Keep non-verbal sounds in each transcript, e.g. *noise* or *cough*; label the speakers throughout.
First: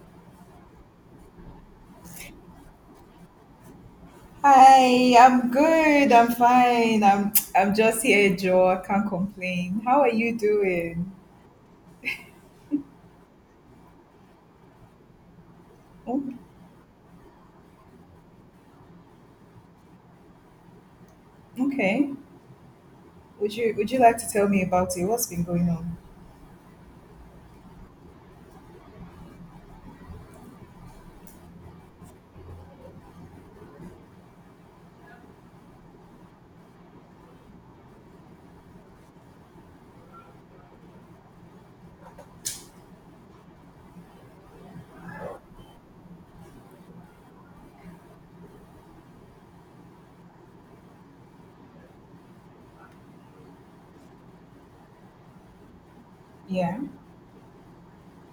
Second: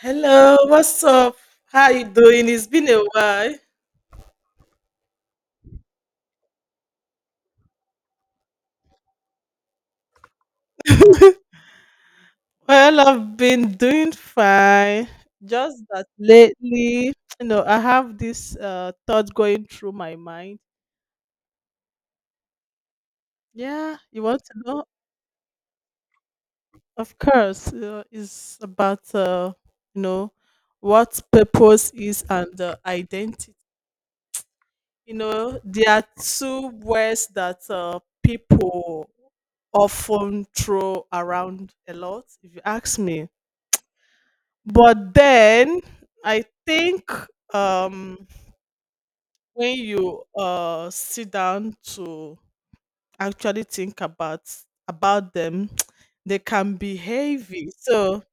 Speaker 1: Hello, what's up? How you doing? It's been a while.
Speaker 2: Hi, I'm good. I'm fine. I'm just here, Joe. I can't complain. How are you doing?
Speaker 1: Well, I've been doing fine. Just that
Speaker 2: Oh,
Speaker 1: lately, I have this thought going through my mind.
Speaker 2: okay. Would
Speaker 1: Yeah,
Speaker 2: you like
Speaker 1: you
Speaker 2: to
Speaker 1: want
Speaker 2: tell
Speaker 1: to
Speaker 2: me
Speaker 1: know?
Speaker 2: about it? What's been going on?
Speaker 1: Of course, it's about you know what purpose is and identity. There are two words that people often throw around a lot. If you ask me. But then I think, um, when you sit down to actually think about them, *tsk* they can
Speaker 2: Yeah.
Speaker 1: be heavy. So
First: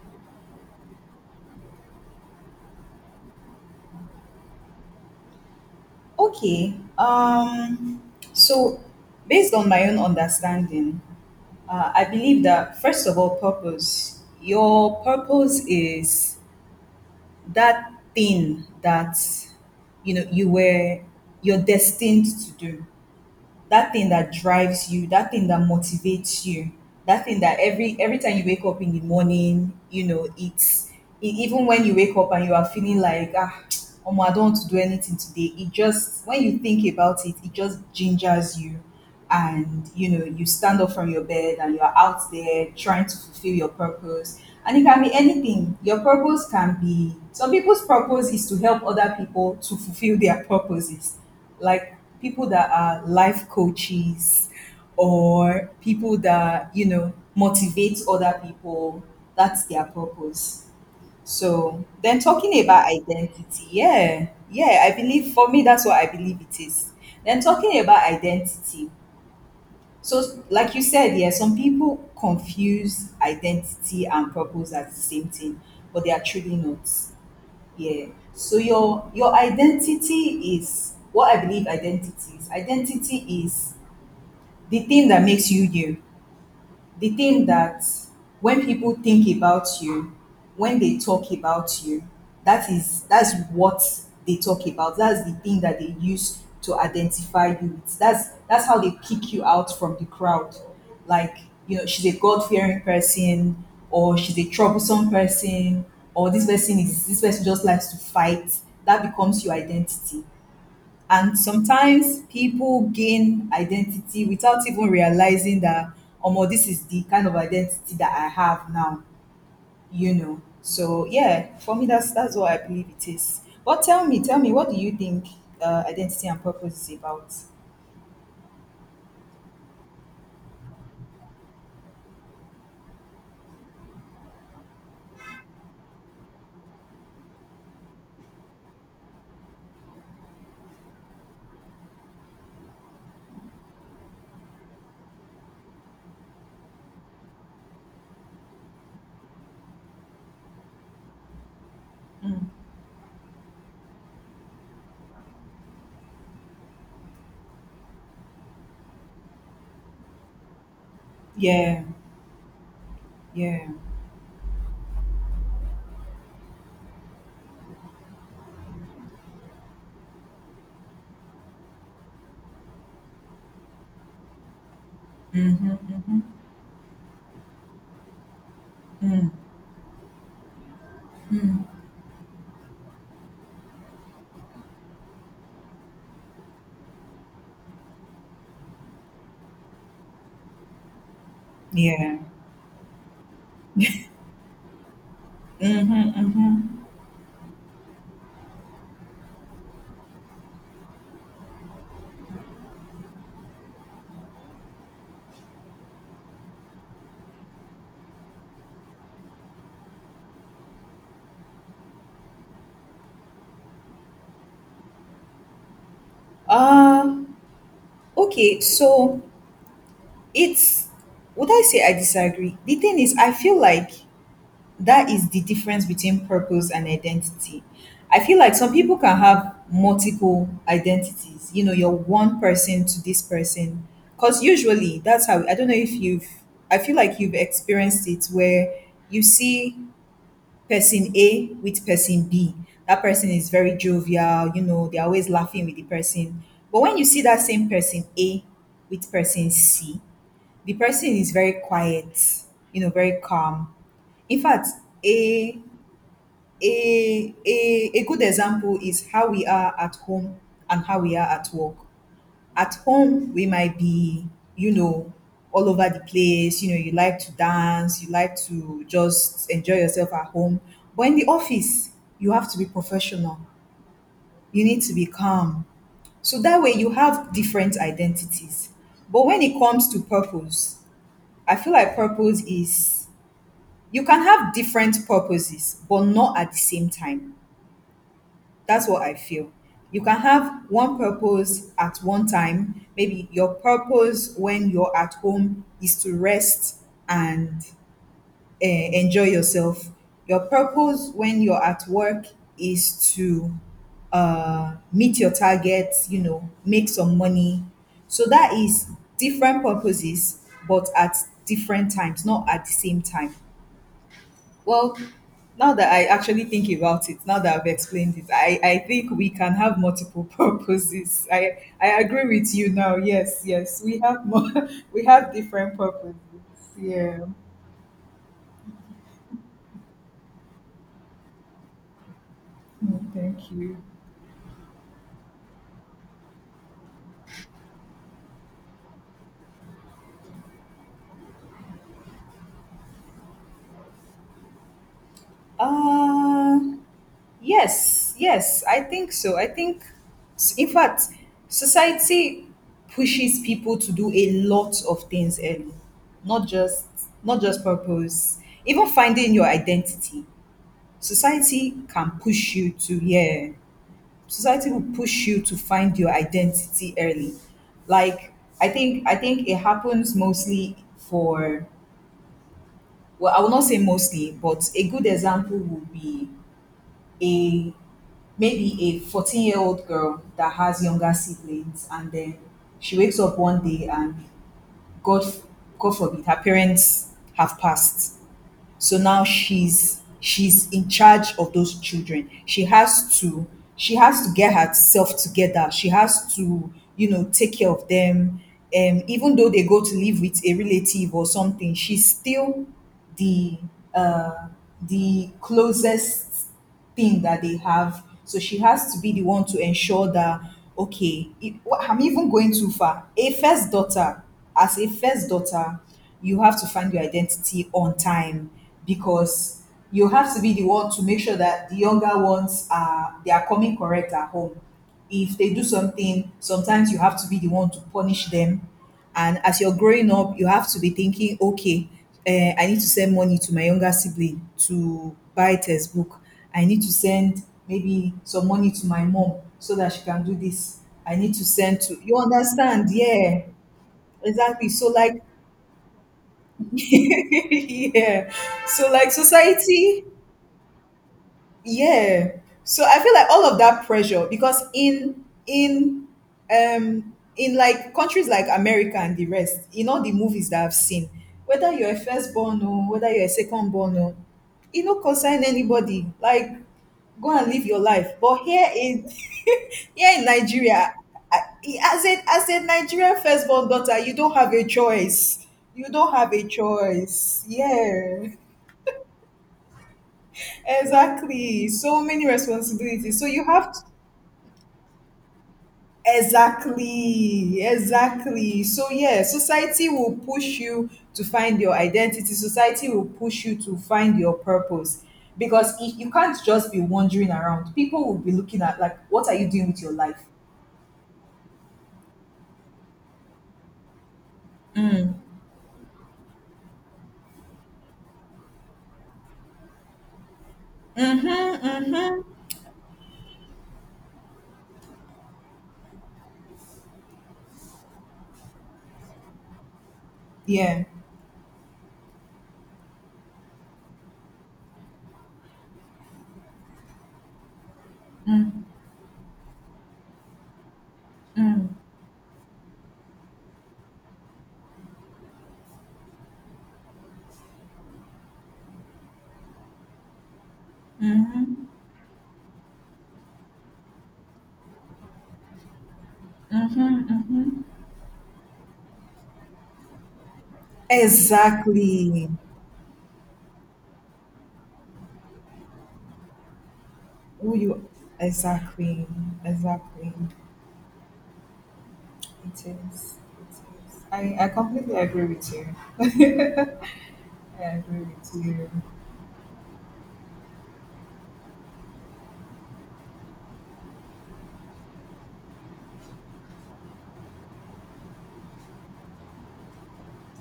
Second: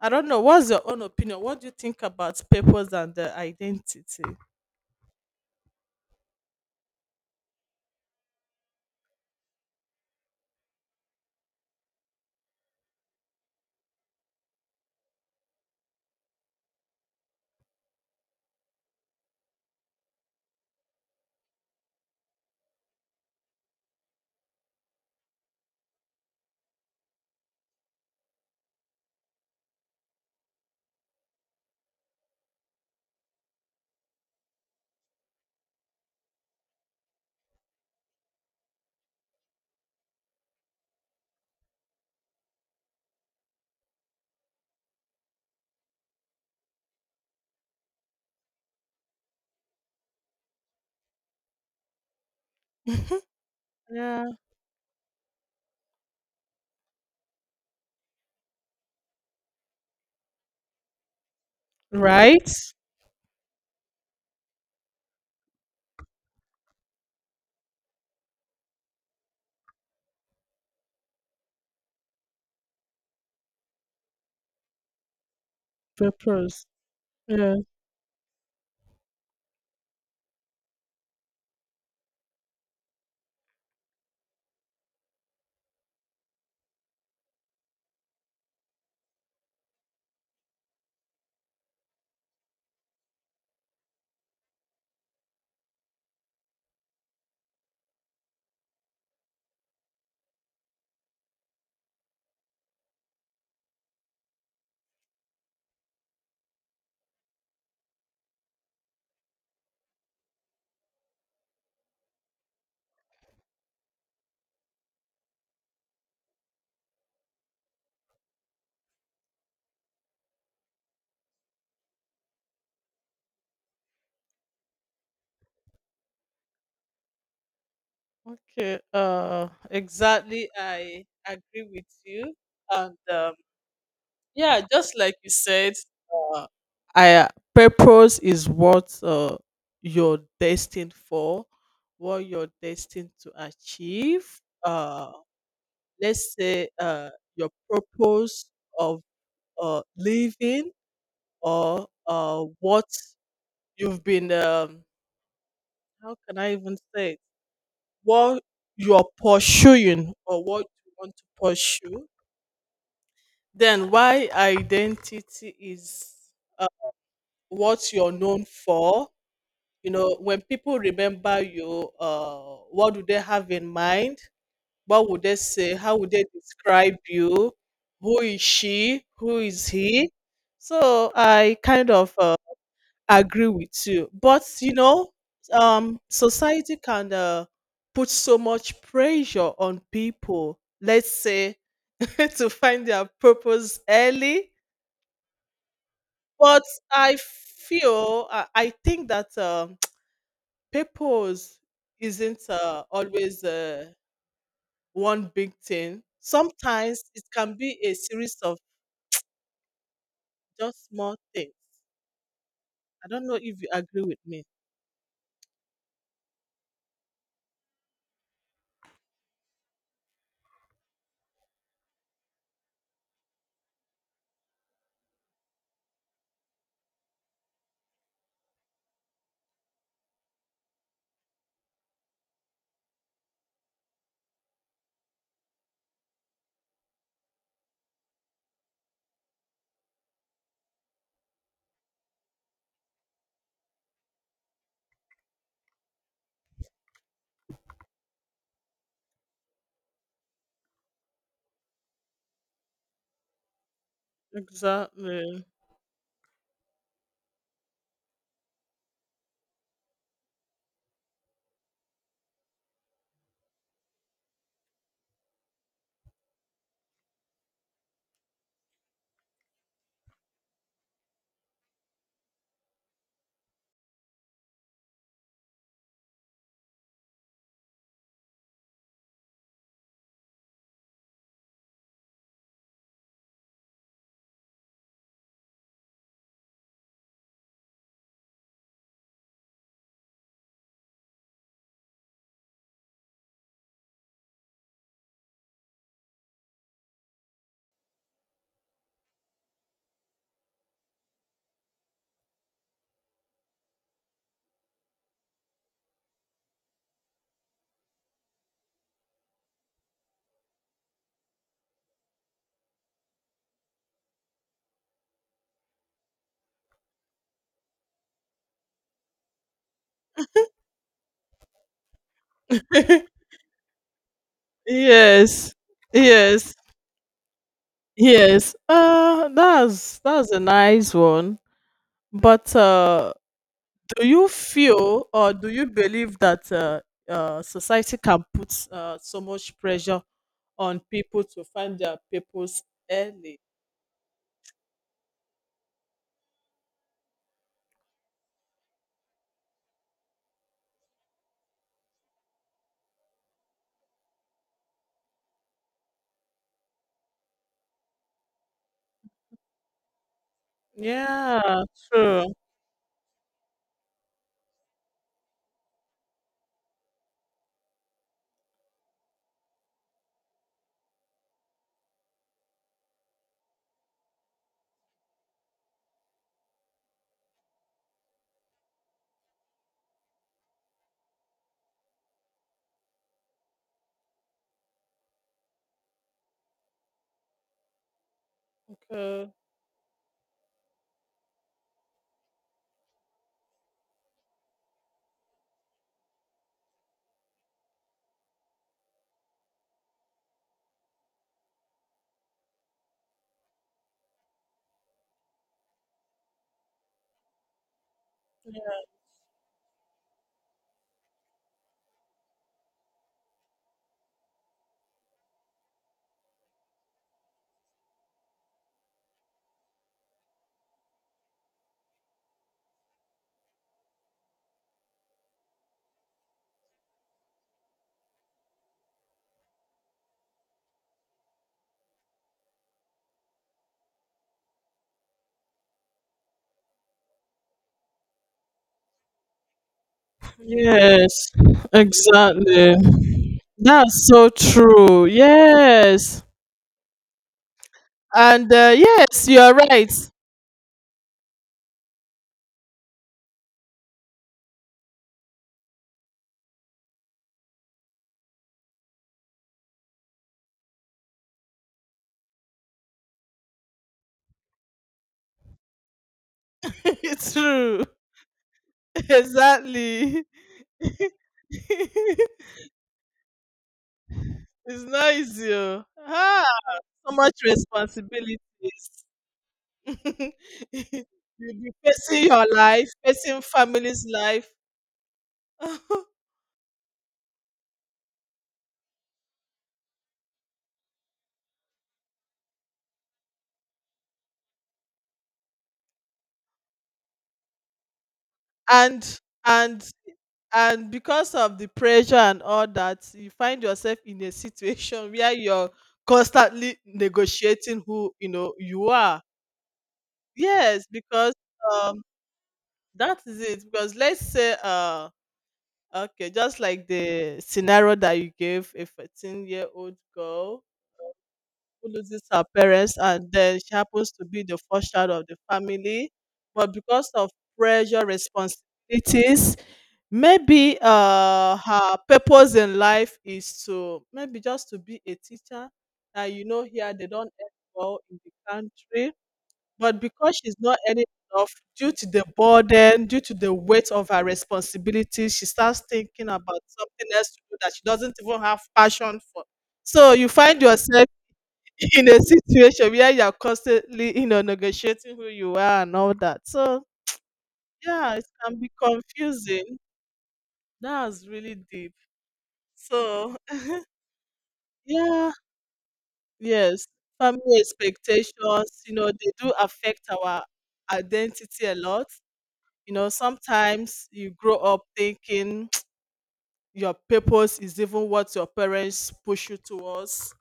Speaker 1: I don't know. What's your own opinion? What do you think about purpose and their identity?
Speaker 2: Okay. So, based on my own understanding, I believe that first of all, purpose. Your purpose is that thing that you know you're destined to do, that thing that drives you, that thing that motivates you, that thing that every time you wake up in the morning, you know, it's even when you wake up and you are feeling like ah, *tsk* oh, I don't want to do anything today. It just when you think about it, it just gingers you, and you know you stand up from your bed and you're out there trying to fulfill your purpose. And it can be anything. Your purpose can be, some people's purpose is to help other people to fulfill their purposes, like people that are
Speaker 1: Mhm.
Speaker 2: life
Speaker 1: Yeah.
Speaker 2: coaches, or people that you know motivate other people. That's their purpose. So then
Speaker 1: Right?
Speaker 2: talking about identity, yeah, yeah, I believe, for me that's what I believe it is. Then talking about identity, so, like you said, yeah, some people confuse identity and purpose as the same thing, but they are truly
Speaker 1: Purpose.
Speaker 2: not.
Speaker 1: Yeah.
Speaker 2: Yeah. So your identity is, what I believe identity is. Identity is the thing that makes you you, the thing that when people think about you, when they talk about you, that is, that's what they talk about. That's the thing that they use to identify you. It's, that's how they pick you out from the crowd. Like, you know, she's a God fearing person, or she's a troublesome person, or this person is, this person just likes to fight. That becomes your identity. And sometimes people gain identity without even realizing that, oh, this is the kind of identity that I have now, you know. So yeah, for me, that's what I believe it is. But tell me, what do you think identity and purpose is about?
Speaker 1: Okay. Exactly. I agree with you, and yeah, just like you said, uh, I purpose is what you're destined for, what you're destined to achieve. Uh, let's say your purpose of living, or what you've been, how can I even say it? What you're pursuing, or what you want to
Speaker 2: Yeah,
Speaker 1: pursue.
Speaker 2: yeah,
Speaker 1: Then why identity is what you're known for. When people remember you, what do they have in mind? What would they say? How would they describe you? Who is she? Who is he? So I kind of agree with you. But society can put so much pressure on people, let's say,
Speaker 2: yeah.
Speaker 1: *laughs* to find their purpose early.
Speaker 2: Mm-hmm.
Speaker 1: But I think that purpose isn't always one big thing. Sometimes it can be a series of just small things. I don't know if you agree with me.
Speaker 2: Uh, okay, so it's, would I say I disagree? The thing is, I feel like that is the difference between purpose and identity. I feel like some people can have multiple identities. You know, you're one person to this person. Because usually that's how, I don't know if you've, I feel like you've experienced it where you see person A with person B. That person is very jovial, you know, they're always laughing with the person. But when you see that same person A with person C, the person is very quiet, you know, very calm. In fact,
Speaker 1: Exactly.
Speaker 2: a a a, a good example is how we are at home and how we are at work. At home, we might be, you know, all over the place. You know, you like to dance, you like to just enjoy yourself at home. But in the office, you have to be professional. You need to be calm. So that way, you have different identities. But when it comes to purpose, I feel like purpose is, you can have different purposes, but not at the same time. That's what I feel. You can have one purpose at one time. Maybe your purpose when you're at home is to rest and enjoy yourself. Your purpose when you're at work is to meet your targets, you know, make some money. So that is different purposes, but at different times, not at the same time. Well, now that I actually think about it, now that I've explained it, I think we can have multiple *laughs* purposes. I agree with you now.
Speaker 1: *laughs*
Speaker 2: Yes, yes, we have more, *laughs* we have
Speaker 1: Yes.
Speaker 2: different purposes.
Speaker 1: Yes.
Speaker 2: Yeah.
Speaker 1: Yes. That's a nice one. But
Speaker 2: Mm, thank you.
Speaker 1: do you feel, or do you believe, that society can put so much pressure on people to find their purpose early?
Speaker 2: Uh, yes, yes, I think so. I think, in fact, society pushes people to do a lot of things early, not just not just purpose. Even finding your identity.
Speaker 1: Yeah,
Speaker 2: Society can
Speaker 1: true.
Speaker 2: push you to, yeah, society will push you to find your identity early. Like, I think it happens mostly for, well, I will not say mostly, but a good example would be a maybe a 14-year-old girl that has younger siblings, and then she wakes up one day and, god, god forbid her parents have passed. So now
Speaker 1: Okay.
Speaker 2: she's in charge of those children. She has to, she has to get herself together, she has to, you know, take care of them. Even though they go to live with a relative or something, she's still the uh, the closest thing that they have. So she has to be the one to ensure that, okay, it, I'm even going too far. A first daughter, as a first daughter, you have to find your identity on time, because you have to be the one to make sure that the younger ones are, they are coming correct at home. If they do something, sometimes you have to be the one to punish them. And as you're growing up, you have to be thinking, okay, eh, I need to send money to my younger sibling to buy a textbook. I need to send maybe some money to my mom so that she can do this. I
Speaker 1: Yes,
Speaker 2: need to send, to, you understand?
Speaker 1: exactly.
Speaker 2: Yeah,
Speaker 1: That's so
Speaker 2: exactly. So
Speaker 1: true.
Speaker 2: like,
Speaker 1: Yes.
Speaker 2: *laughs* yeah.
Speaker 1: And
Speaker 2: So like
Speaker 1: yes, you are right.
Speaker 2: society, yeah, so I feel like all of that pressure, because in like countries like America and the rest, in all the movies that I've seen, whether you're a firstborn or whether you're a secondborn, or e no concern anybody, like,
Speaker 1: *laughs* It's
Speaker 2: go and live your
Speaker 1: true.
Speaker 2: life. But
Speaker 1: *laughs*
Speaker 2: here in
Speaker 1: Exactly. *laughs*
Speaker 2: Nigeria, as a,
Speaker 1: It's
Speaker 2: as a Nigerian firstborn daughter, you don't have a
Speaker 1: not
Speaker 2: choice.
Speaker 1: easy.
Speaker 2: You
Speaker 1: Oh.
Speaker 2: don't have a
Speaker 1: Ah, so much
Speaker 2: choice, yeah,
Speaker 1: responsibilities. *laughs* You'll
Speaker 2: exactly,
Speaker 1: be
Speaker 2: so
Speaker 1: facing
Speaker 2: many
Speaker 1: your life,
Speaker 2: responsibilities, so
Speaker 1: facing
Speaker 2: you have,
Speaker 1: family's life, *laughs*
Speaker 2: exactly, exactly. So, yeah, society will push you to find your identity. Society will push you to find your purpose. Because if you can't just be wandering around, people will be looking at, like,
Speaker 1: and
Speaker 2: what are you doing with
Speaker 1: and
Speaker 2: your life?
Speaker 1: and because of the pressure and all that, you find yourself in a situation *laughs* where you're constantly negotiating who you know you are. Yes, because
Speaker 2: Mm-hmm,
Speaker 1: um
Speaker 2: mm-hmm.
Speaker 1: that is it. Because let's say, okay, just like the scenario that you gave, a 14-year-old girl
Speaker 2: Yeah.
Speaker 1: who loses her parents, and then she happens to be the first child of the family. But because of pressure,
Speaker 2: Mm,
Speaker 1: responsibilities, maybe
Speaker 2: mm,
Speaker 1: her purpose in life is to maybe just to be a teacher. And here they don't earn well in the country. But because she's not earning enough,
Speaker 2: mm-hmm,
Speaker 1: due to the burden, due to the weight of her responsibilities, she starts thinking about something
Speaker 2: mm-hmm,
Speaker 1: else to do,
Speaker 2: mm-hmm.
Speaker 1: that she doesn't even have passion for. So you find yourself in a
Speaker 2: Exactly.
Speaker 1: situation where you're constantly, negotiating who you are and all that. So
Speaker 2: Who you,
Speaker 1: yeah, it can be
Speaker 2: exactly.
Speaker 1: confusing.
Speaker 2: Exactly.
Speaker 1: That's really deep.
Speaker 2: It is. It
Speaker 1: So
Speaker 2: is. I
Speaker 1: *laughs*
Speaker 2: completely agree
Speaker 1: yeah,
Speaker 2: with you. *laughs*
Speaker 1: yes. Family
Speaker 2: I agree with you.
Speaker 1: expectations, they do affect our identity a lot. Sometimes you grow up thinking *tsk* your purpose is even what your parents push you towards.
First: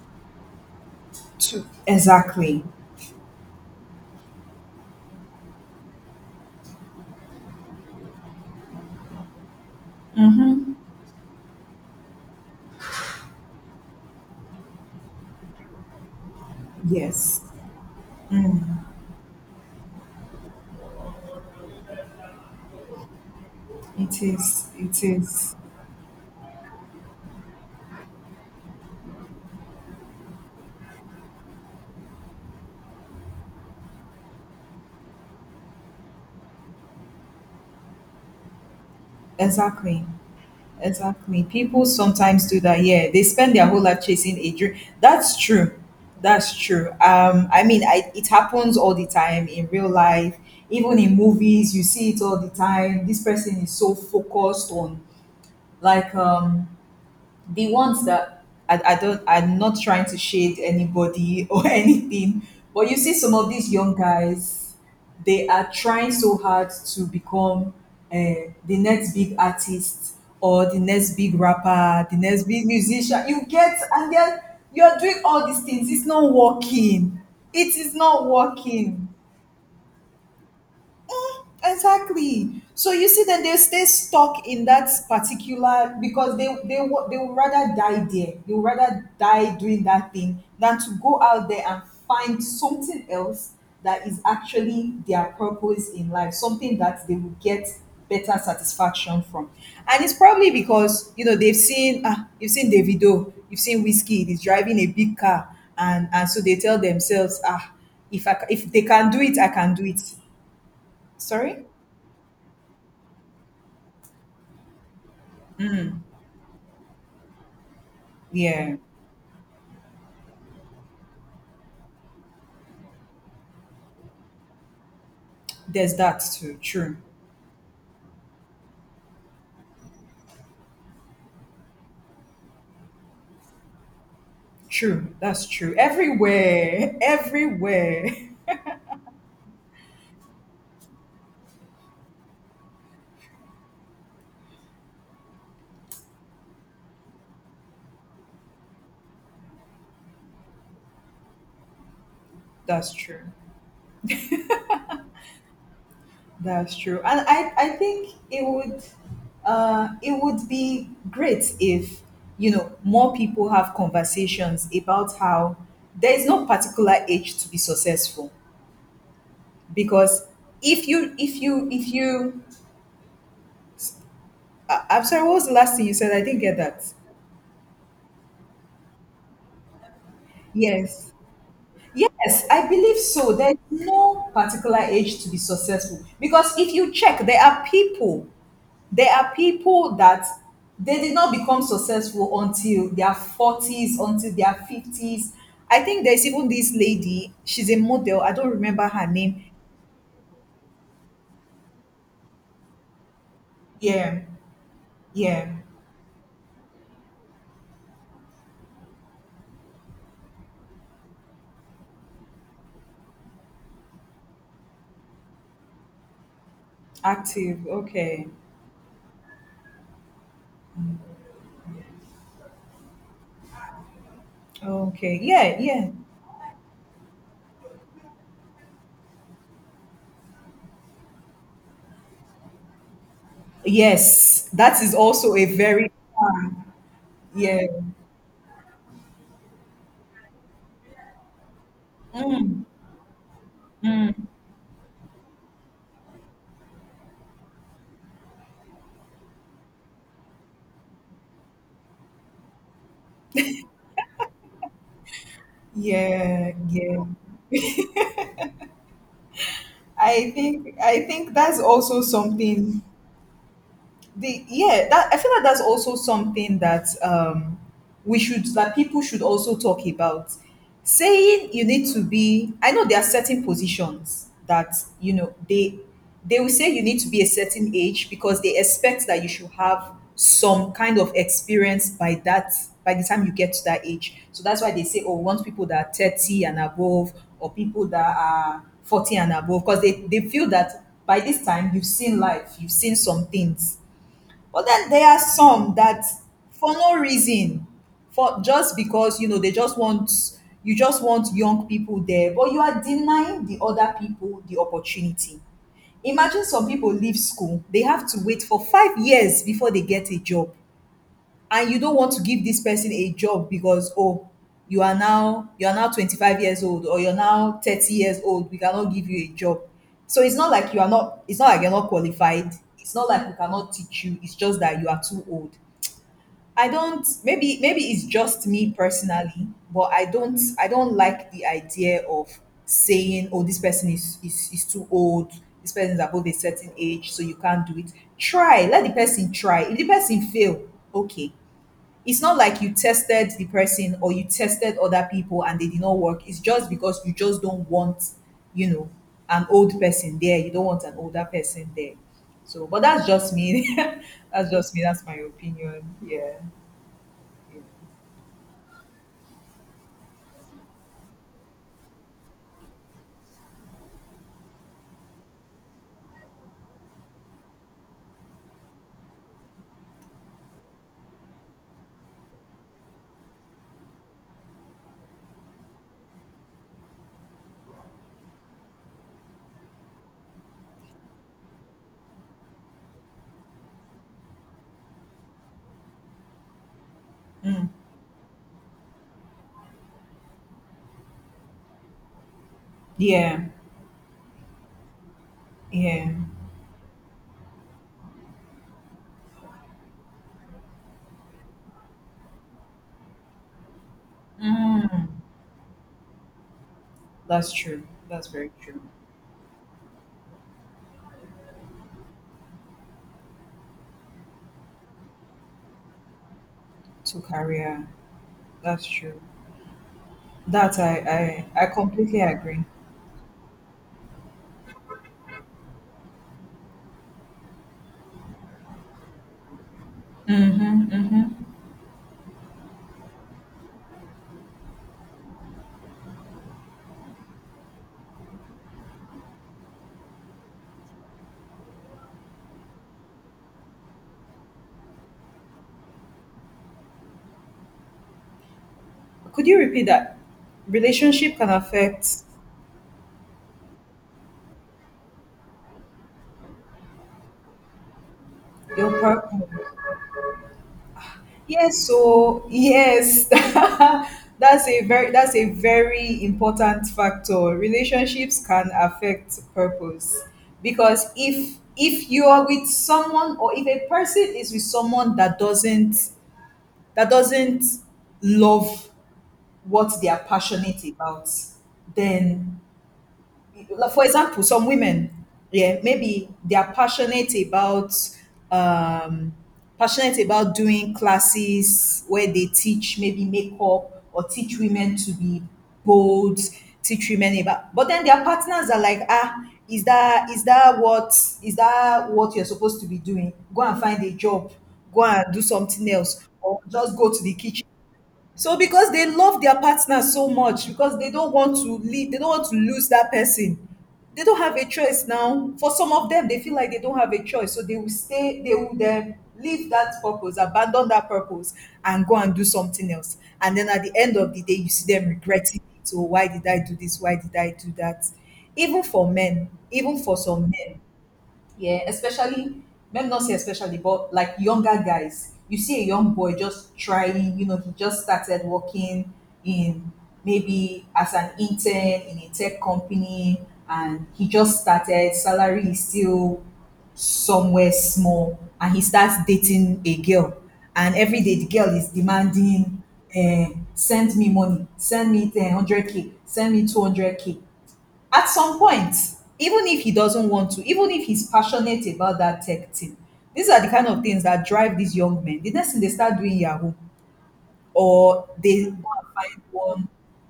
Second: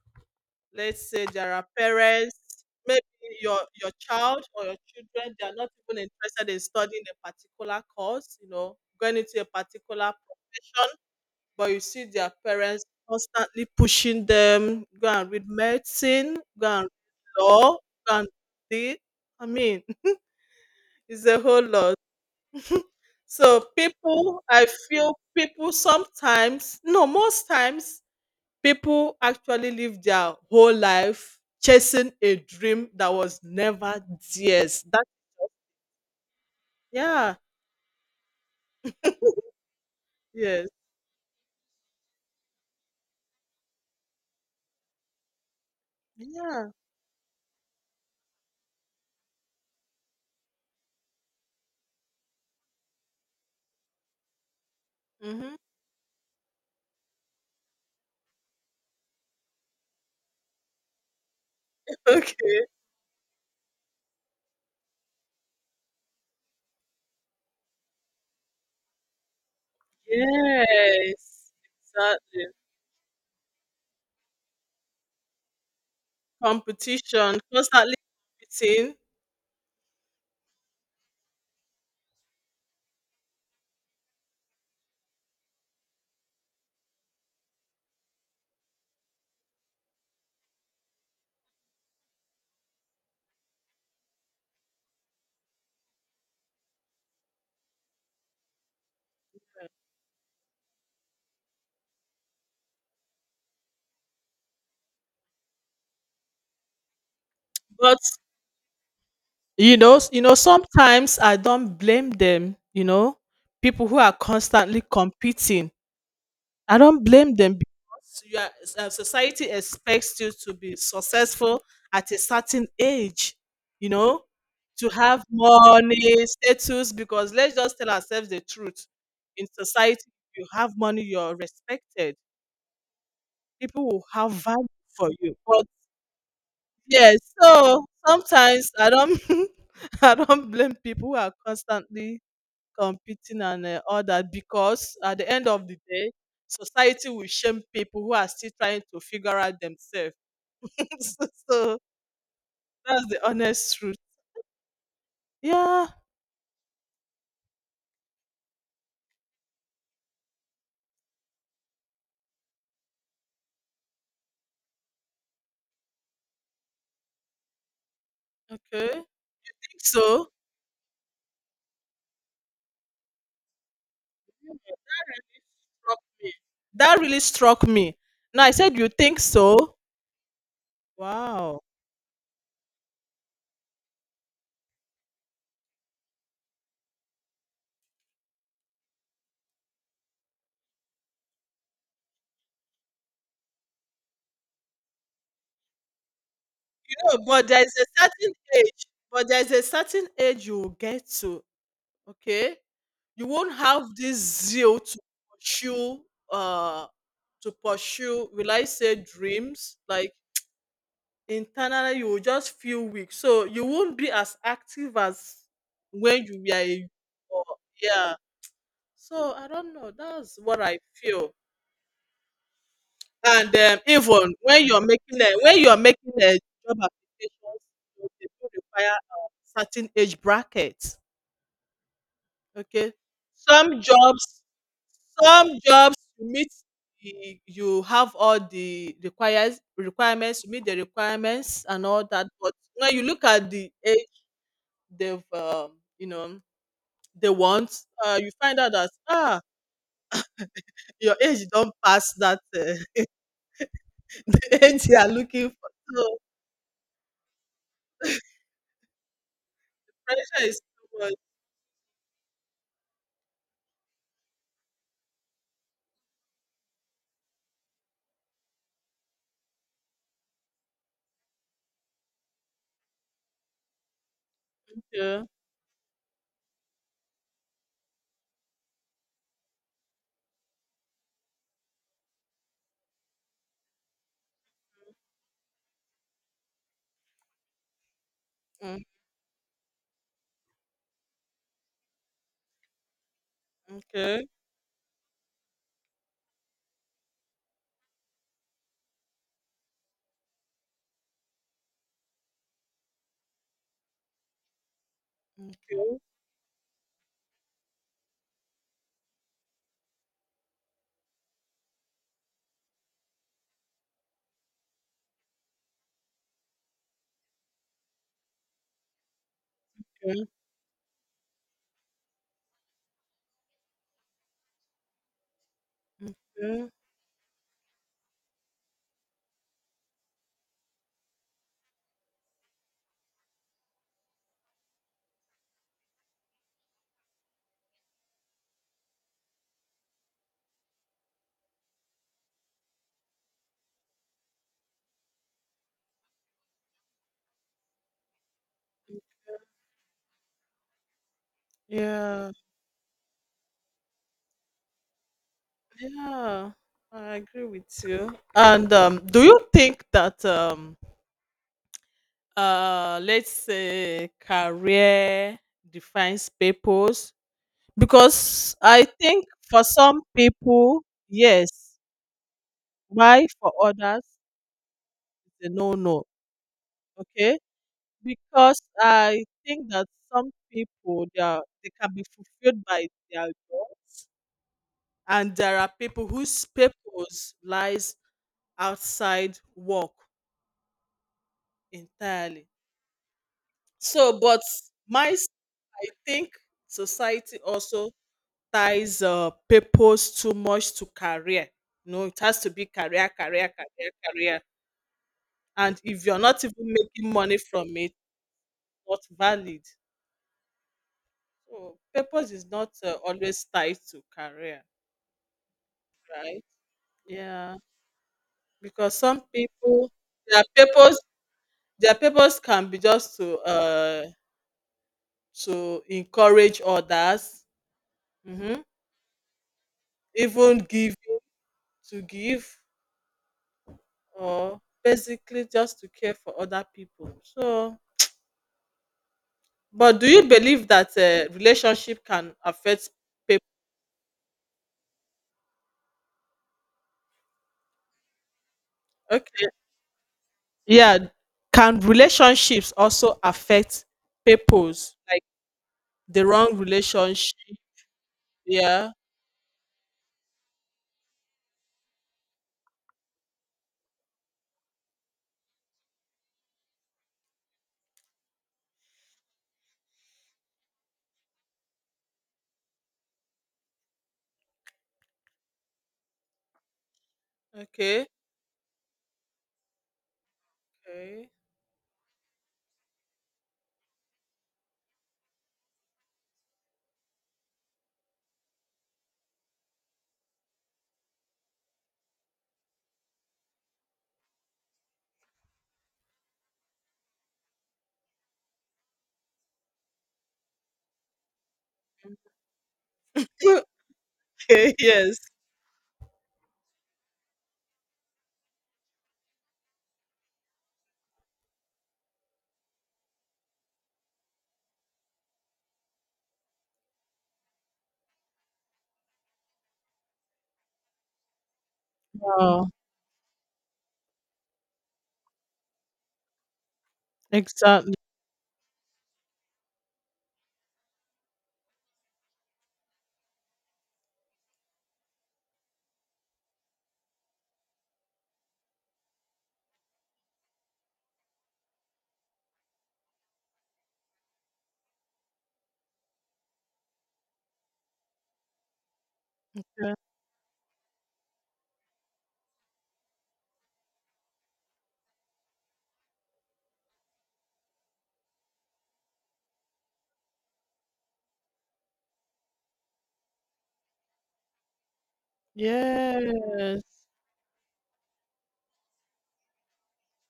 Speaker 1: Let's say there are
Speaker 2: To-
Speaker 1: parents,
Speaker 2: Exactly.
Speaker 1: maybe your child or your children, they are not even interested in studying a particular course, going into a particular
Speaker 2: Mm-hmm.
Speaker 1: profession. But you see their parents constantly pushing them, go and read medicine, go and
Speaker 2: Yes,
Speaker 1: read law, go and see. I mean, *laughs* it's a whole lot. So
Speaker 2: it
Speaker 1: people, I
Speaker 2: is. It
Speaker 1: feel,
Speaker 2: is.
Speaker 1: people sometimes, no, most times, people actually live their whole life chasing a dream that was never theirs. That, yeah,
Speaker 2: Exactly.
Speaker 1: yes.
Speaker 2: Exactly. People sometimes do that. Yeah, they spend their whole life chasing a dream. That's true. That's
Speaker 1: Yeah.
Speaker 2: true. I mean, it happens all the time in real life. Even in movies, you see it all the time. This person is so focused on,
Speaker 1: Hmm.
Speaker 2: like, um, the ones that I don't, I'm not trying to shade anybody *laughs* or anything,
Speaker 1: Okay.
Speaker 2: but you see some of these young guys, they are trying so hard to become the next big artist, or the next big
Speaker 1: Yes.
Speaker 2: rapper, the next
Speaker 1: Exactly.
Speaker 2: big musician. You get, and then you're doing all these things. It's not working.
Speaker 1: Competition,
Speaker 2: It is
Speaker 1: constantly
Speaker 2: not
Speaker 1: competing.
Speaker 2: working. Exactly. So you see, then they stay stuck in that particular, because they would rather die there. They would rather die doing that thing than to go out there and find something else that is actually their purpose in life, something that they will get better satisfaction from. And it's probably because, you know, they've seen, ah, you've seen Davido, you've seen Whiskey, he's driving a big car, and so they tell themselves, ah,
Speaker 1: But
Speaker 2: if I ca- if they can do it, I can
Speaker 1: you
Speaker 2: do
Speaker 1: know,
Speaker 2: it.
Speaker 1: you know, sometimes I
Speaker 2: Sorry.
Speaker 1: don't blame them, people who are constantly competing, I don't blame them, because
Speaker 2: Yeah,
Speaker 1: society expects you to be successful at a certain age, you know, to have
Speaker 2: there's that
Speaker 1: money,
Speaker 2: too.
Speaker 1: status.
Speaker 2: True.
Speaker 1: Because let's just tell ourselves the truth. In society, if you have money, you're respected. People will have value
Speaker 2: True.
Speaker 1: for you.
Speaker 2: That's
Speaker 1: But
Speaker 2: true. Everywhere. *laughs*
Speaker 1: yes, so
Speaker 2: Everywhere.
Speaker 1: sometimes I don't, *laughs* I don't blame people who are constantly competing, and all that, because at the end of the day society will shame people who are still trying to figure out themselves. *laughs* So, so
Speaker 2: That's
Speaker 1: that's
Speaker 2: true.
Speaker 1: the honest truth. Yeah.
Speaker 2: That's true. And I think it would be great if, you know, more people have conversations about how there is no particular age to be successful.
Speaker 1: Okay. Think
Speaker 2: Because
Speaker 1: so.
Speaker 2: if you, I'm sorry, what was the last thing you
Speaker 1: Struck
Speaker 2: said? I
Speaker 1: me.
Speaker 2: didn't get that.
Speaker 1: That really struck me. Now I said, you think so?
Speaker 2: Yes.
Speaker 1: Wow.
Speaker 2: Yes, I believe so. There's no particular age to be successful, because if you check, there are people that they did not become successful until their 40s, until their 50s. I think there's even this
Speaker 1: You know,
Speaker 2: lady,
Speaker 1: but there
Speaker 2: she's
Speaker 1: is
Speaker 2: a
Speaker 1: a
Speaker 2: model, I
Speaker 1: certain
Speaker 2: don't remember
Speaker 1: age,
Speaker 2: her
Speaker 1: but there
Speaker 2: name.
Speaker 1: is a certain age you will get to. Okay. You won't have this
Speaker 2: Yeah,
Speaker 1: zeal to
Speaker 2: yeah.
Speaker 1: pursue uh to pursue. Will I say dreams? Like, internally you will just feel weak. So you won't be as active as when you were a, or,
Speaker 2: Active.
Speaker 1: yeah.
Speaker 2: Okay.
Speaker 1: So I don't know. That's what I feel. And even when
Speaker 2: Okay. Yeah,
Speaker 1: you're
Speaker 2: yeah.
Speaker 1: making a job applications, they do require a certain age bracket. Okay. Some jobs,
Speaker 2: Yes, that is also a
Speaker 1: some
Speaker 2: very,
Speaker 1: jobs you meet
Speaker 2: yeah,
Speaker 1: you have all the requires requirements, you meet the requirements and all that. But when you look at the age they've, you know they want, you find out that, your age don't pass that, *laughs* the age you are looking for. So
Speaker 2: yeah, yeah. I
Speaker 1: pressure is
Speaker 2: think
Speaker 1: too
Speaker 2: I
Speaker 1: much.
Speaker 2: think that's also something. The Yeah, that I feel like that's also something that we should that people should also talk about, saying you need to be I know there are certain positions that, you
Speaker 1: Yeah.
Speaker 2: know, they will say you need to be a certain age because they expect that you should have some kind of experience by the time you get to that age. So that's why they say, oh, we want people that are 30 and above, or people that are
Speaker 1: Mm,
Speaker 2: 40 and above, because they feel that by this time, you've seen life, you've seen some things.
Speaker 1: okay.
Speaker 2: But then there are some that, for no reason, for just because you just want young people there, but you are denying the other people the opportunity.
Speaker 1: Okay.
Speaker 2: Imagine some people leave school, they have to wait for 5 years before they get a job. And you don't want to give this person a job because, oh, you are now 25 years old, or you're now 30 years old. We cannot give you a job. So
Speaker 1: Okay.
Speaker 2: it's not like you're not qualified, it's not like we cannot teach you, it's just that you are too old. i
Speaker 1: Okay.
Speaker 2: don't maybe maybe it's just me personally, but I don't like the idea of saying, oh, this person is too old. This person is above a certain age, so you can't do it. Try, let the person try. If the person fail, okay. It's not like you tested the person, or you tested other people and they did not work. It's just because you just don't want, you know, an old person there. You don't want an older person there.
Speaker 1: Yeah.
Speaker 2: So, but that's just me. *laughs* That's just me. That's my opinion. Yeah.
Speaker 1: Yeah, I agree with you. And do you think that, let's say, career defines purpose? Because I think for some people, yes, why, for others, it's a no no. Okay, because I think that some people, they can be fulfilled by their jobs, and there are people whose purpose lies outside work entirely.
Speaker 2: Yeah.
Speaker 1: So, but my s- I
Speaker 2: Yeah.
Speaker 1: think society also ties purpose too much to career. No, it has to be career, career, career, career. And if you're not even making money
Speaker 2: That's
Speaker 1: from
Speaker 2: true.
Speaker 1: it,
Speaker 2: That's very true.
Speaker 1: not valid. So purpose is not always tied to career, right?
Speaker 2: To
Speaker 1: Yeah,
Speaker 2: career. That's
Speaker 1: because
Speaker 2: true.
Speaker 1: some people, their
Speaker 2: That
Speaker 1: purpose
Speaker 2: I
Speaker 1: their
Speaker 2: completely
Speaker 1: purpose
Speaker 2: agree.
Speaker 1: can be just to encourage others, hmm, even give to give, or basically just to care for other people. So, but do you believe that relationship can affect people? Okay,
Speaker 2: Could you repeat that?
Speaker 1: yeah.
Speaker 2: Relationship can
Speaker 1: Can
Speaker 2: affect
Speaker 1: relationships also affect people's, like, the wrong relationship? Yeah.
Speaker 2: your partner. Yes, so yes, *laughs* that's a very important factor. Relationships can affect purpose, because if you are with someone, or if a person is with someone that doesn't
Speaker 1: Okay.
Speaker 2: love what they are passionate about,
Speaker 1: Okay.
Speaker 2: then, like, for example, some women, yeah, maybe they are um, passionate about doing classes where they teach maybe makeup, or teach women to be bold, teach women about. But then their partners are like, ah, is that what you're supposed to be doing? Go
Speaker 1: *laughs*
Speaker 2: and find a job.
Speaker 1: Okay.
Speaker 2: Go
Speaker 1: Yes.
Speaker 2: and do something else, or just go to the kitchen. So because they love their partner so much, because they don't want to leave, they don't want to lose that person. They don't have a choice now. For some of them, they feel like they don't have a choice, so they will stay. They will then leave that purpose, abandon that purpose, and go and do
Speaker 1: Oh.
Speaker 2: something else. And then at the end of the day, you see them regretting it. So why did I do this? Why did I do
Speaker 1: Exactly.
Speaker 2: that? Even for men, even for some men, yeah, especially, maybe not say especially, but like younger guys. You see a young boy just trying, you know, he just started working in maybe as an intern in a tech company, and he just started, salary is still somewhere small, and he starts dating
Speaker 1: Yeah.
Speaker 2: a girl. And every day the girl is demanding, eh, send me money, send me 100K, send me 200K. At some point, even if he doesn't want to, even if he's passionate about that tech thing, these are the kind of things that drive these young men. The next thing, they start doing yahoo,
Speaker 1: Yes.
Speaker 2: or they go and find one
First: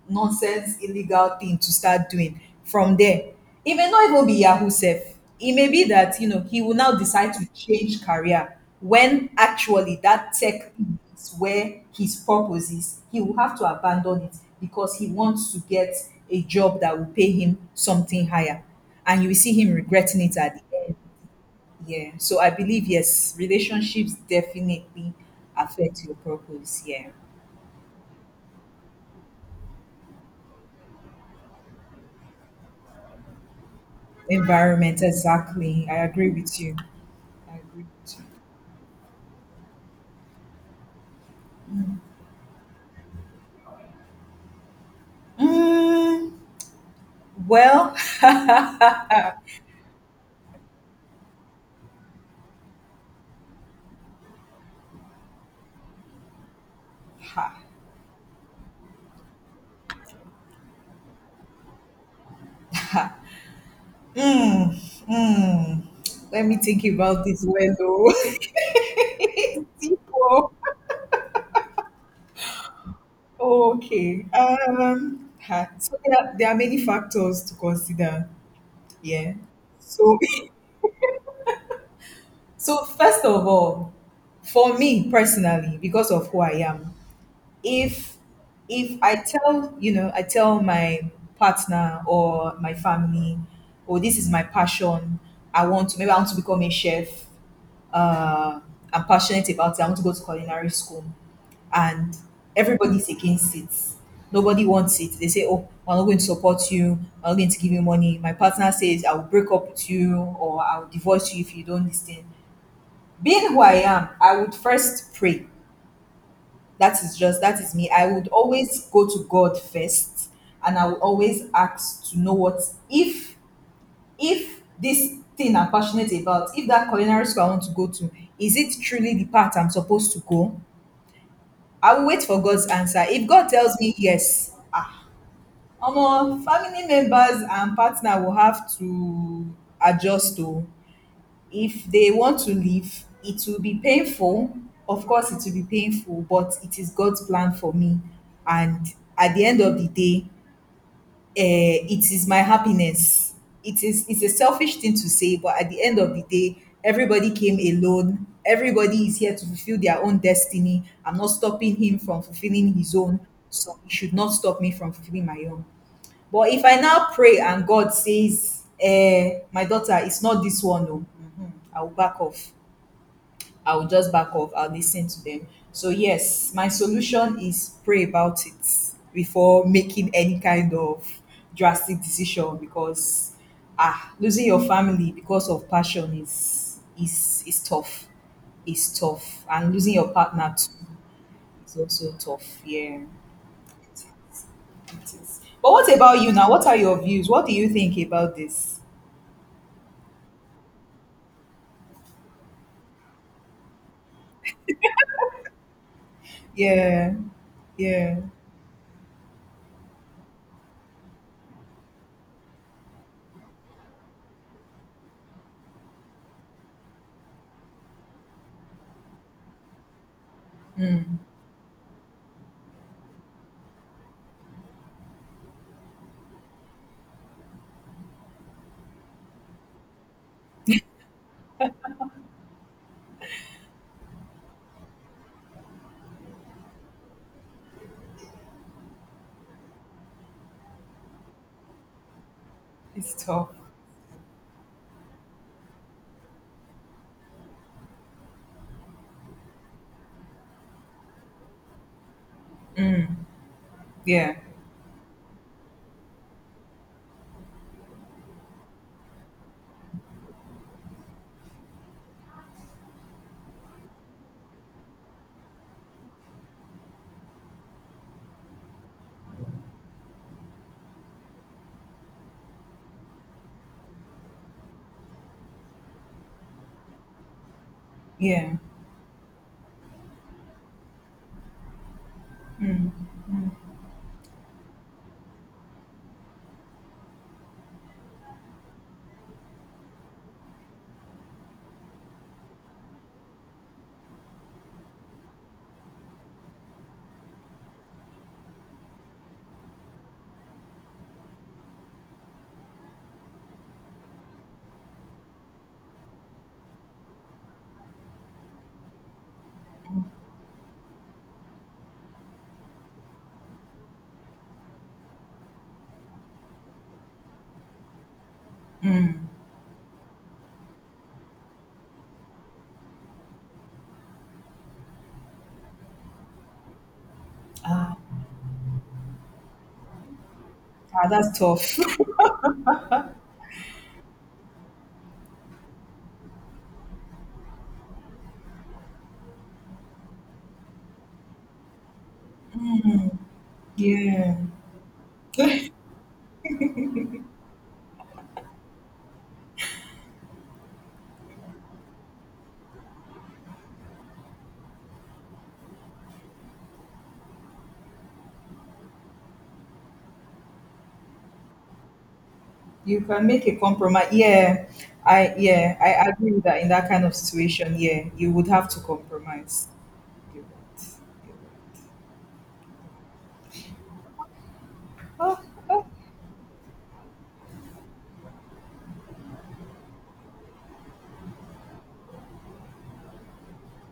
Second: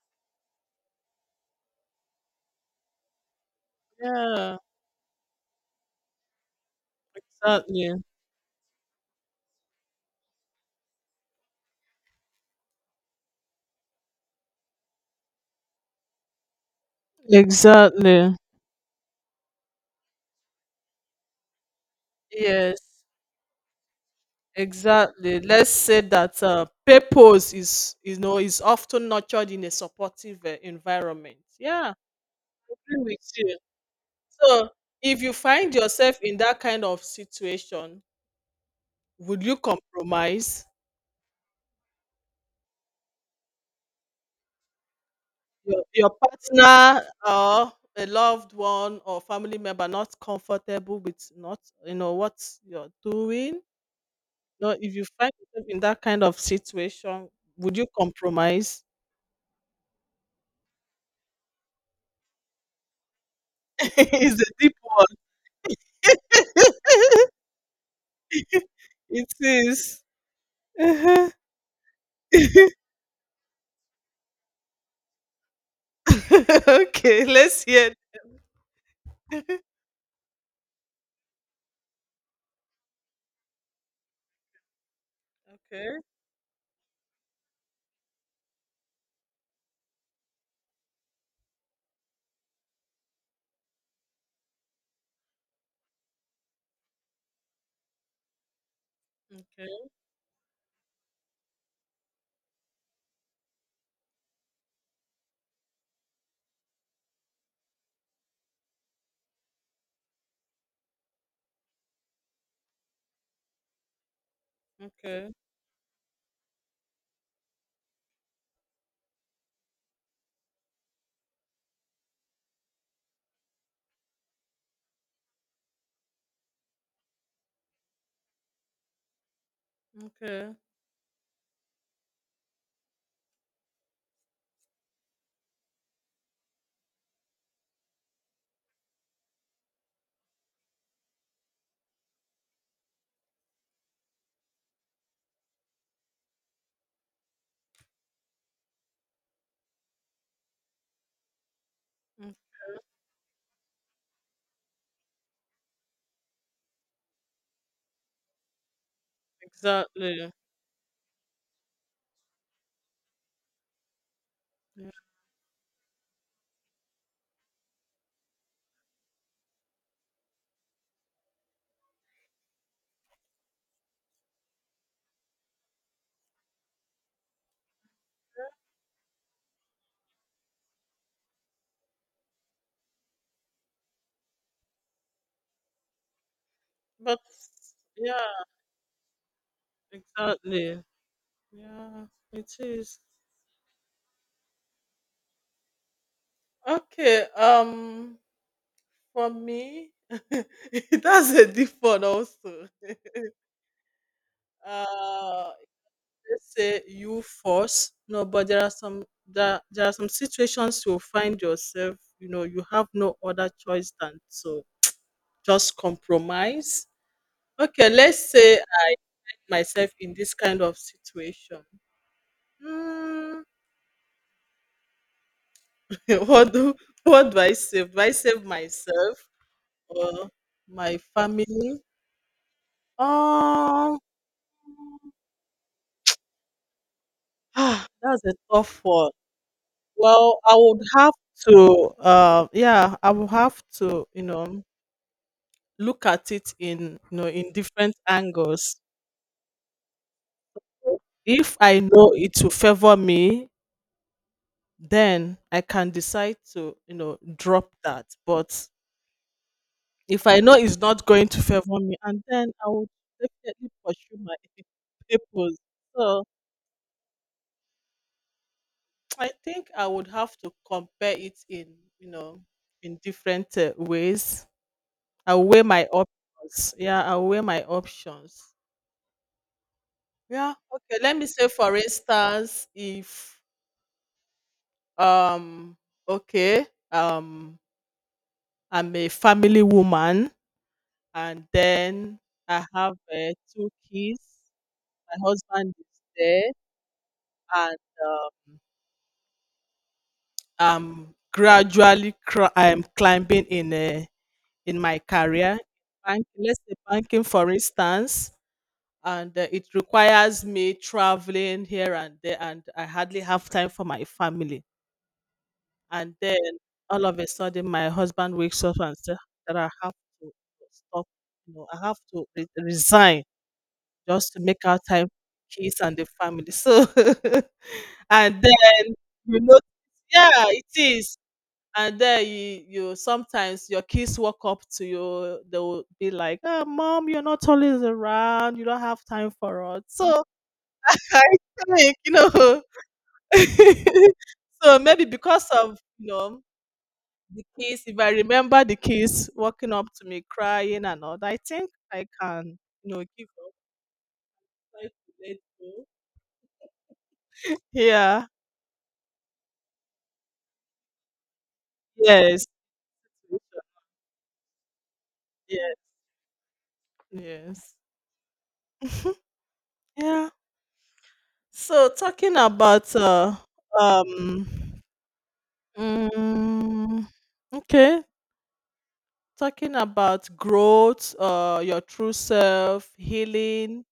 Speaker 2: nonsense illegal thing to start doing from there. It may not even be
Speaker 1: Yeah.
Speaker 2: Yahoo self. It may be that, he will now decide to
Speaker 1: Exactly.
Speaker 2: change career, when actually that tech is where his purpose is. He will have to abandon it because he wants to get a job that will pay him something
Speaker 1: Exactly.
Speaker 2: higher. And you will see him regretting it at the end. Yeah. So I
Speaker 1: Yes.
Speaker 2: believe, yes, relationships definitely
Speaker 1: Exactly. Let's say
Speaker 2: affect your
Speaker 1: that
Speaker 2: purpose. Yeah.
Speaker 1: purpose is often nurtured in a supportive environment. Yeah, agree with you. So,
Speaker 2: Environment,
Speaker 1: if you find
Speaker 2: exactly. I
Speaker 1: yourself
Speaker 2: agree
Speaker 1: in
Speaker 2: with
Speaker 1: that
Speaker 2: you.
Speaker 1: kind of
Speaker 2: I agree
Speaker 1: situation,
Speaker 2: with you.
Speaker 1: would you compromise your
Speaker 2: Mm,
Speaker 1: partner, or
Speaker 2: well, *laughs*
Speaker 1: a loved
Speaker 2: mm,
Speaker 1: one or family member not comfortable with, not, what you're doing? No, if you find yourself in that kind of situation, would you compromise? *laughs* It's a deep one.
Speaker 2: mm. Let me think about
Speaker 1: *laughs*
Speaker 2: this well though.
Speaker 1: *laughs* It
Speaker 2: *laughs*
Speaker 1: is.
Speaker 2: Tipo.
Speaker 1: Uh-huh. *laughs*
Speaker 2: Okay. Ha. So there are many
Speaker 1: Okay,
Speaker 2: factors to
Speaker 1: let's hear. *laughs*
Speaker 2: consider. Yeah. So, *laughs* first of all, for me personally,
Speaker 1: Okay,
Speaker 2: because of who I am, if if I tell my partner or my family, oh, this is my passion. I want to maybe I want to become a chef. Uh, I'm passionate
Speaker 1: okay,
Speaker 2: about it. I want to go to culinary school, and everybody's against it. Nobody wants it. They say, oh, I'm not going to support you. I'm not going to give you money. My partner says, I will break up with you, or I will divorce you if you don't listen. Being who I am, I would first
Speaker 1: okay,
Speaker 2: pray. That is me. I would always go to God first, and I would always ask to know what if if this thing I'm passionate about, if that culinary school I want to go to, is it truly the path I'm supposed to
Speaker 1: okay.
Speaker 2: go? I will wait for God's answer. If God tells me yes, omo, family members and partner will have to adjust to. If they want to leave, it will be painful. Of course, it will be painful, but it is God's plan for me. And at the end of the day, it is
Speaker 1: Mm.
Speaker 2: my happiness. It's a selfish thing to say, but at the end of the day, everybody came alone. Everybody is here to fulfill their own
Speaker 1: Exactly.
Speaker 2: destiny. I'm not stopping him from fulfilling his own, so he should not stop me from fulfilling my own. But if I now pray and God says, my daughter, it's not this one, no, I will back off. I'll just back off. I'll listen to them. So yes, my solution is pray about it before making any kind of drastic decision, because losing your family because of passion is
Speaker 1: But
Speaker 2: is is tough.
Speaker 1: yeah,
Speaker 2: Is tough. And losing your partner
Speaker 1: exactly.
Speaker 2: too is
Speaker 1: Yeah,
Speaker 2: also
Speaker 1: it
Speaker 2: tough. Yeah.
Speaker 1: is.
Speaker 2: It is. But what about you now? What are your
Speaker 1: Okay,
Speaker 2: views? What do you think about this?
Speaker 1: for me, *laughs* that's a deep one also. Uh let's say
Speaker 2: Yeah,
Speaker 1: you force.
Speaker 2: yeah,
Speaker 1: No, but there are there are some situations you'll find yourself, you have no other choice than to just compromise. Okay, let's say I'm myself in this kind of situation. Hmm. *laughs* what do what do I save? Do I save myself, or my family? Um, that's a tough one. Well, I
Speaker 2: it's
Speaker 1: would
Speaker 2: tough.
Speaker 1: have to, look at it in different angles. If I know it will favor me,
Speaker 2: Yeah,
Speaker 1: then I can decide to, drop that. But if I know it's not going to favor me, and then I would definitely pursue my *laughs* papers. So I think I would have to compare it in, you know, in different ways. I weigh my options. Yeah, I weigh my options.
Speaker 2: yeah.
Speaker 1: Yeah. Okay. Let me say, for instance, if, um, okay, um, I'm a family woman, and then I have two kids. My husband is there, and um, I'm gradually cr- I'm climbing in my career. Let's say banking, for instance, and it requires me traveling here and there, and I hardly have time for my family. And then all of a sudden, my husband wakes up and says that I have to stop. I have to resign just to make out time for kids and the family. So *laughs* and then, you know yeah, it
Speaker 2: Ah,
Speaker 1: is.
Speaker 2: that's tough.
Speaker 1: And then you sometimes your kids walk up to you, they will be like, oh, Mom, you're not always around. You don't have time for us. So *laughs* I think,
Speaker 2: *laughs* Yeah.
Speaker 1: *laughs* so maybe because of, the kids, if I remember the kids walking up to me crying and all that, I think I can, give up, try to let go. Yeah. Yes.
Speaker 2: You can make a compromise.
Speaker 1: Yes.
Speaker 2: Yeah, I agree with that in that kind of
Speaker 1: Yes.
Speaker 2: situation. Yeah, you would have to
Speaker 1: *laughs* Mhm.
Speaker 2: compromise.
Speaker 1: Yeah.
Speaker 2: You're right. Right.
Speaker 1: So um mm, okay, talking about growth, your true self, healing,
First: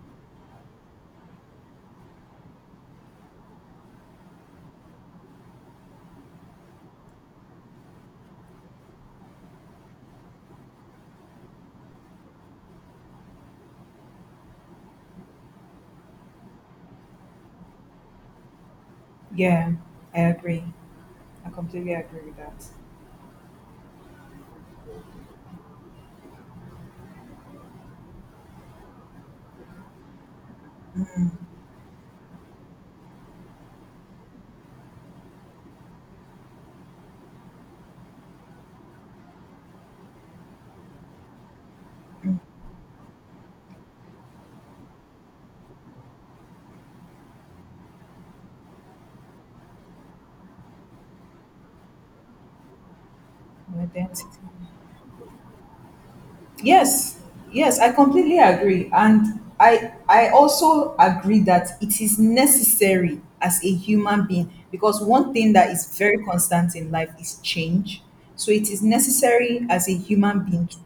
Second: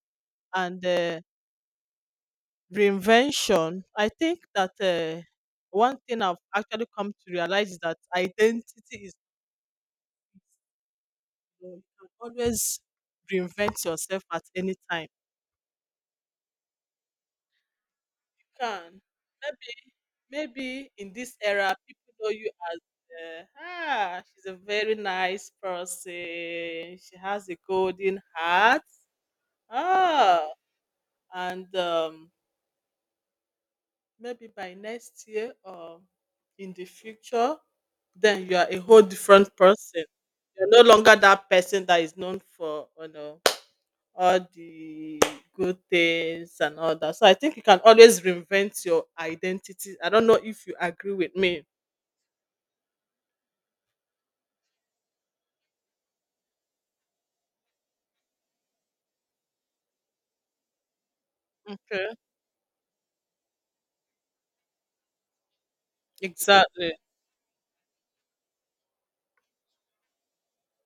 Speaker 1: and reinvention. I think that one thing I've actually come to realize is that identity is, you can always reinvent yourself at any time. Can
Speaker 2: Yeah,
Speaker 1: maybe
Speaker 2: I agree.
Speaker 1: maybe in this
Speaker 2: I
Speaker 1: era
Speaker 2: completely
Speaker 1: people
Speaker 2: agree
Speaker 1: know
Speaker 2: with
Speaker 1: you
Speaker 2: that.
Speaker 1: as, she's a very nice person. She has a golden heart. Ah, and maybe by next year, or in the future, then you are a whole different person. You're no longer that person that is known for, all the good things and all that. So I think you can always reinvent your identity. I don't know if you agree with me.
Speaker 2: My identity. Yes, yes, I completely agree. And I also agree that it
Speaker 1: Okay.
Speaker 2: is necessary as a human being, because one thing that is very constant in
Speaker 1: Exactly.
Speaker 2: life is change. So it is necessary as a human being to,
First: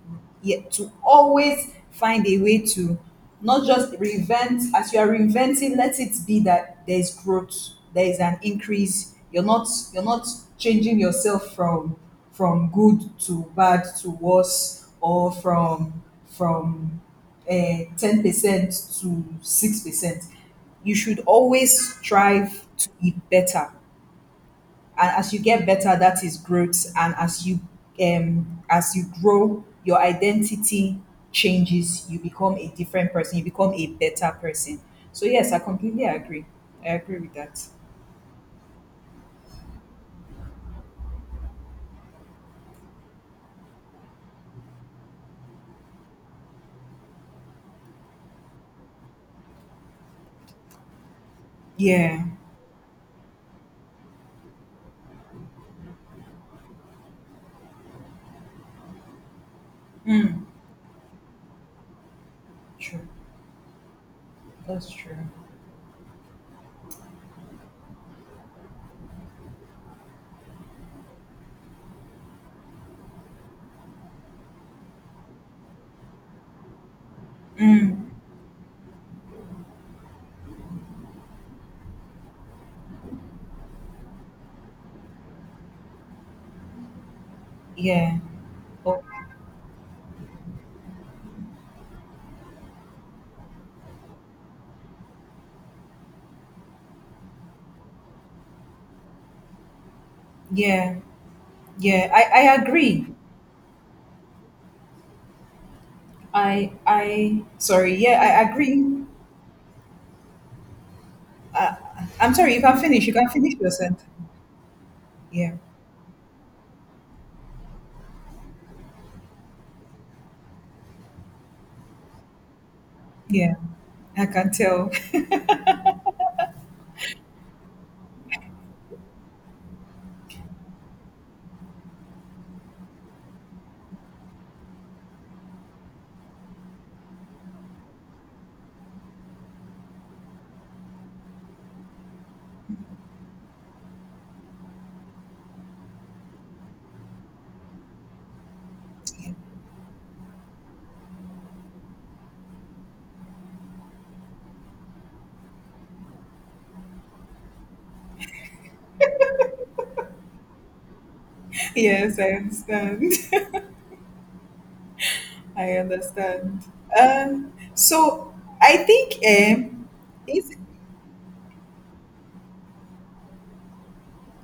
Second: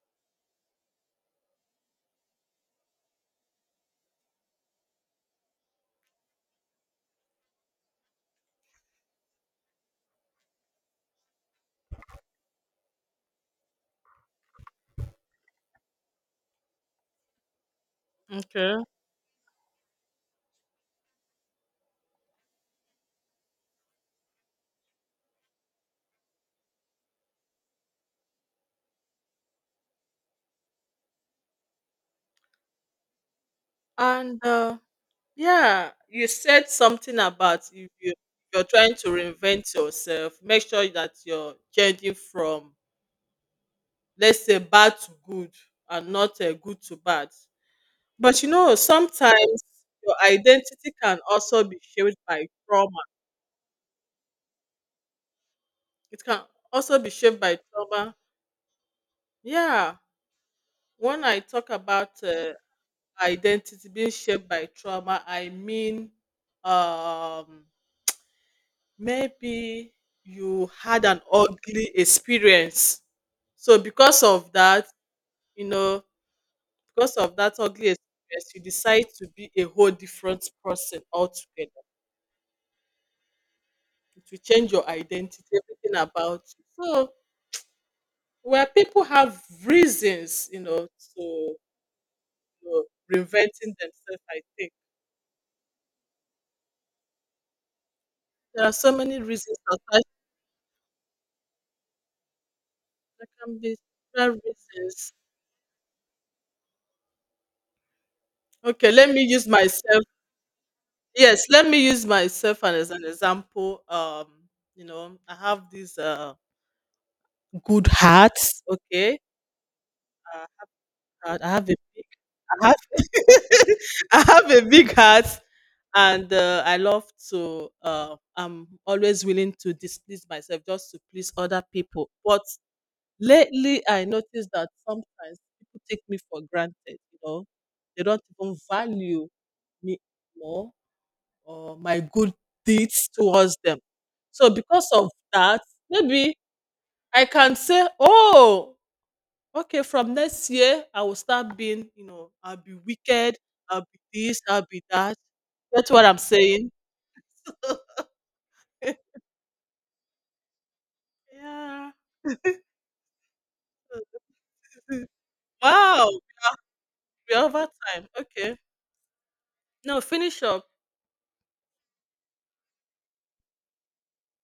Speaker 2: yeah, to always find a way to not just reinvent. As you are reinventing, let it be that there's growth, there is an increase. You're not changing yourself from good to bad to worse, or from 10%
Speaker 1: Okay.
Speaker 2: to 6%. You should always strive to be better, and as you get better, that is growth. And as you grow, your identity changes, you become a different person, you become a better
Speaker 1: And
Speaker 2: person. So yes, I
Speaker 1: yeah,
Speaker 2: completely
Speaker 1: you
Speaker 2: agree.
Speaker 1: said
Speaker 2: I
Speaker 1: something
Speaker 2: agree with that.
Speaker 1: about, if you're trying to reinvent yourself, make sure that you're changing from, let's say, bad to good, and not good to bad. But sometimes your identity can also be shaped
Speaker 2: Yeah.
Speaker 1: by trauma. It can also be shaped by trauma. Yeah,
Speaker 2: Mm,
Speaker 1: when I talk about
Speaker 2: true,
Speaker 1: identity being shaped by
Speaker 2: that's true.
Speaker 1: trauma, I mean, um, maybe you had an ugly experience. So, because of that, you know, because of that ugly
Speaker 2: Mm,
Speaker 1: experience, you decide to be a whole different person altogether. It will change your identity, everything about you. So,
Speaker 2: yeah.
Speaker 1: where
Speaker 2: Oh,
Speaker 1: people have reasons, to, know, reinventing themselves, I think. There are so many reasons attached.
Speaker 2: yeah, yeah, I agree.
Speaker 1: There can be several reasons.
Speaker 2: I sorry, yeah, I agree.
Speaker 1: Okay, let me use myself. Yes, let
Speaker 2: uh,
Speaker 1: me use
Speaker 2: I'm sorry, you
Speaker 1: myself, and
Speaker 2: can
Speaker 1: as
Speaker 2: finish,
Speaker 1: an
Speaker 2: your
Speaker 1: example.
Speaker 2: sentence.
Speaker 1: I
Speaker 2: Yeah.
Speaker 1: have this good heart. Okay, uh, I have a big, I have,
Speaker 2: Yeah,
Speaker 1: *laughs*
Speaker 2: I
Speaker 1: I have
Speaker 2: can
Speaker 1: a
Speaker 2: tell.
Speaker 1: big heart, and I love to. I'm always willing to displease myself just to please other people. But lately, I noticed that sometimes people take me for granted. They don't even value me more, or my good deeds towards them. So because of that, maybe I can say, oh,
Speaker 2: *laughs*
Speaker 1: okay, from next year I will start being, I'll be wicked, I'll be this, I'll be that. That's what I'm saying. *laughs* Yeah.
Speaker 2: Yes, I understand.
Speaker 1: *laughs*
Speaker 2: I
Speaker 1: Wow.
Speaker 2: understand.
Speaker 1: We're
Speaker 2: Um,
Speaker 1: over time.
Speaker 2: so
Speaker 1: Okay.
Speaker 2: I think.
Speaker 1: No, finish
Speaker 2: It's
Speaker 1: up.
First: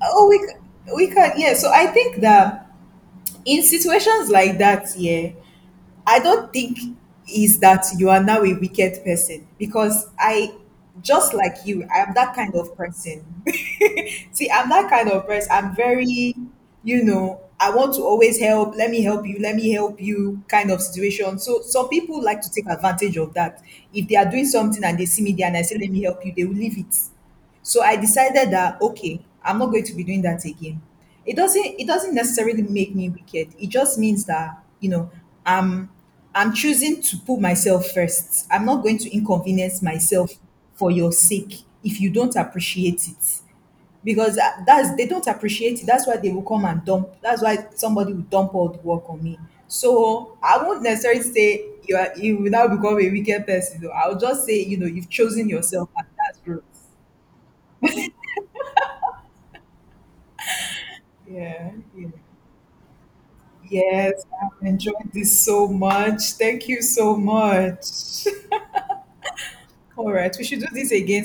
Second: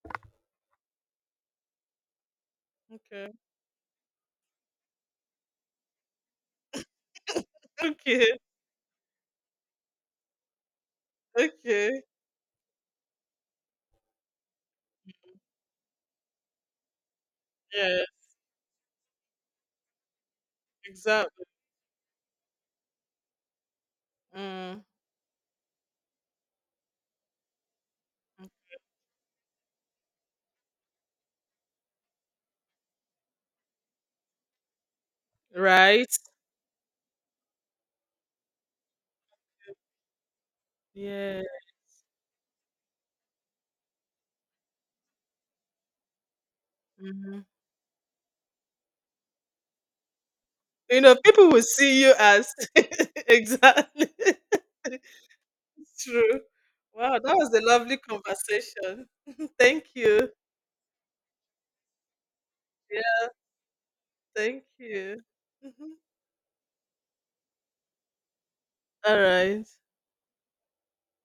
Speaker 2: Oh, we can, yeah. So I think that,
Speaker 1: Okay.
Speaker 2: in situations like that, yeah, I don't think is
Speaker 1: *laughs*
Speaker 2: that you are
Speaker 1: Okay.
Speaker 2: now a wicked person, because I, just like you, I
Speaker 1: Okay.
Speaker 2: am that kind of person. *laughs* See, I'm that kind of person. I'm very, I want to
Speaker 1: Yes,
Speaker 2: always help, let me help you, let me help you kind of situation.
Speaker 1: exactly.
Speaker 2: So some people like to take advantage of that. If they are doing
Speaker 1: Mm.
Speaker 2: something and they see me there and I say, let me help you, they will leave it. So I decided that, okay, I'm not going to be doing that again. It doesn't necessarily make me wicked. It just means that, I'm
Speaker 1: Right?
Speaker 2: I'm choosing to put myself first. I'm not going to inconvenience myself for your
Speaker 1: Yeah.
Speaker 2: sake if you don't appreciate it. Because, that's, they don't appreciate it. That's why they will come and dump. That's
Speaker 1: Mhm.
Speaker 2: why somebody will dump all the work on me. So I won't necessarily
Speaker 1: People will
Speaker 2: say you
Speaker 1: see
Speaker 2: are
Speaker 1: you
Speaker 2: you will
Speaker 1: as,
Speaker 2: now
Speaker 1: *laughs*
Speaker 2: become a wicked person though.
Speaker 1: exactly. *laughs*
Speaker 2: I'll just say, you've chosen yourself,
Speaker 1: It's
Speaker 2: and that's
Speaker 1: true.
Speaker 2: growth.
Speaker 1: Wow, that was a lovely conversation. *laughs* Thank you.
Speaker 2: Yeah. Yeah.
Speaker 1: Yeah,
Speaker 2: Yes,
Speaker 1: thank
Speaker 2: I've enjoyed
Speaker 1: you.
Speaker 2: this so
Speaker 1: Mhm.
Speaker 2: much. Thank you so much.
Speaker 1: All right.
Speaker 2: *laughs* All right, we should do this again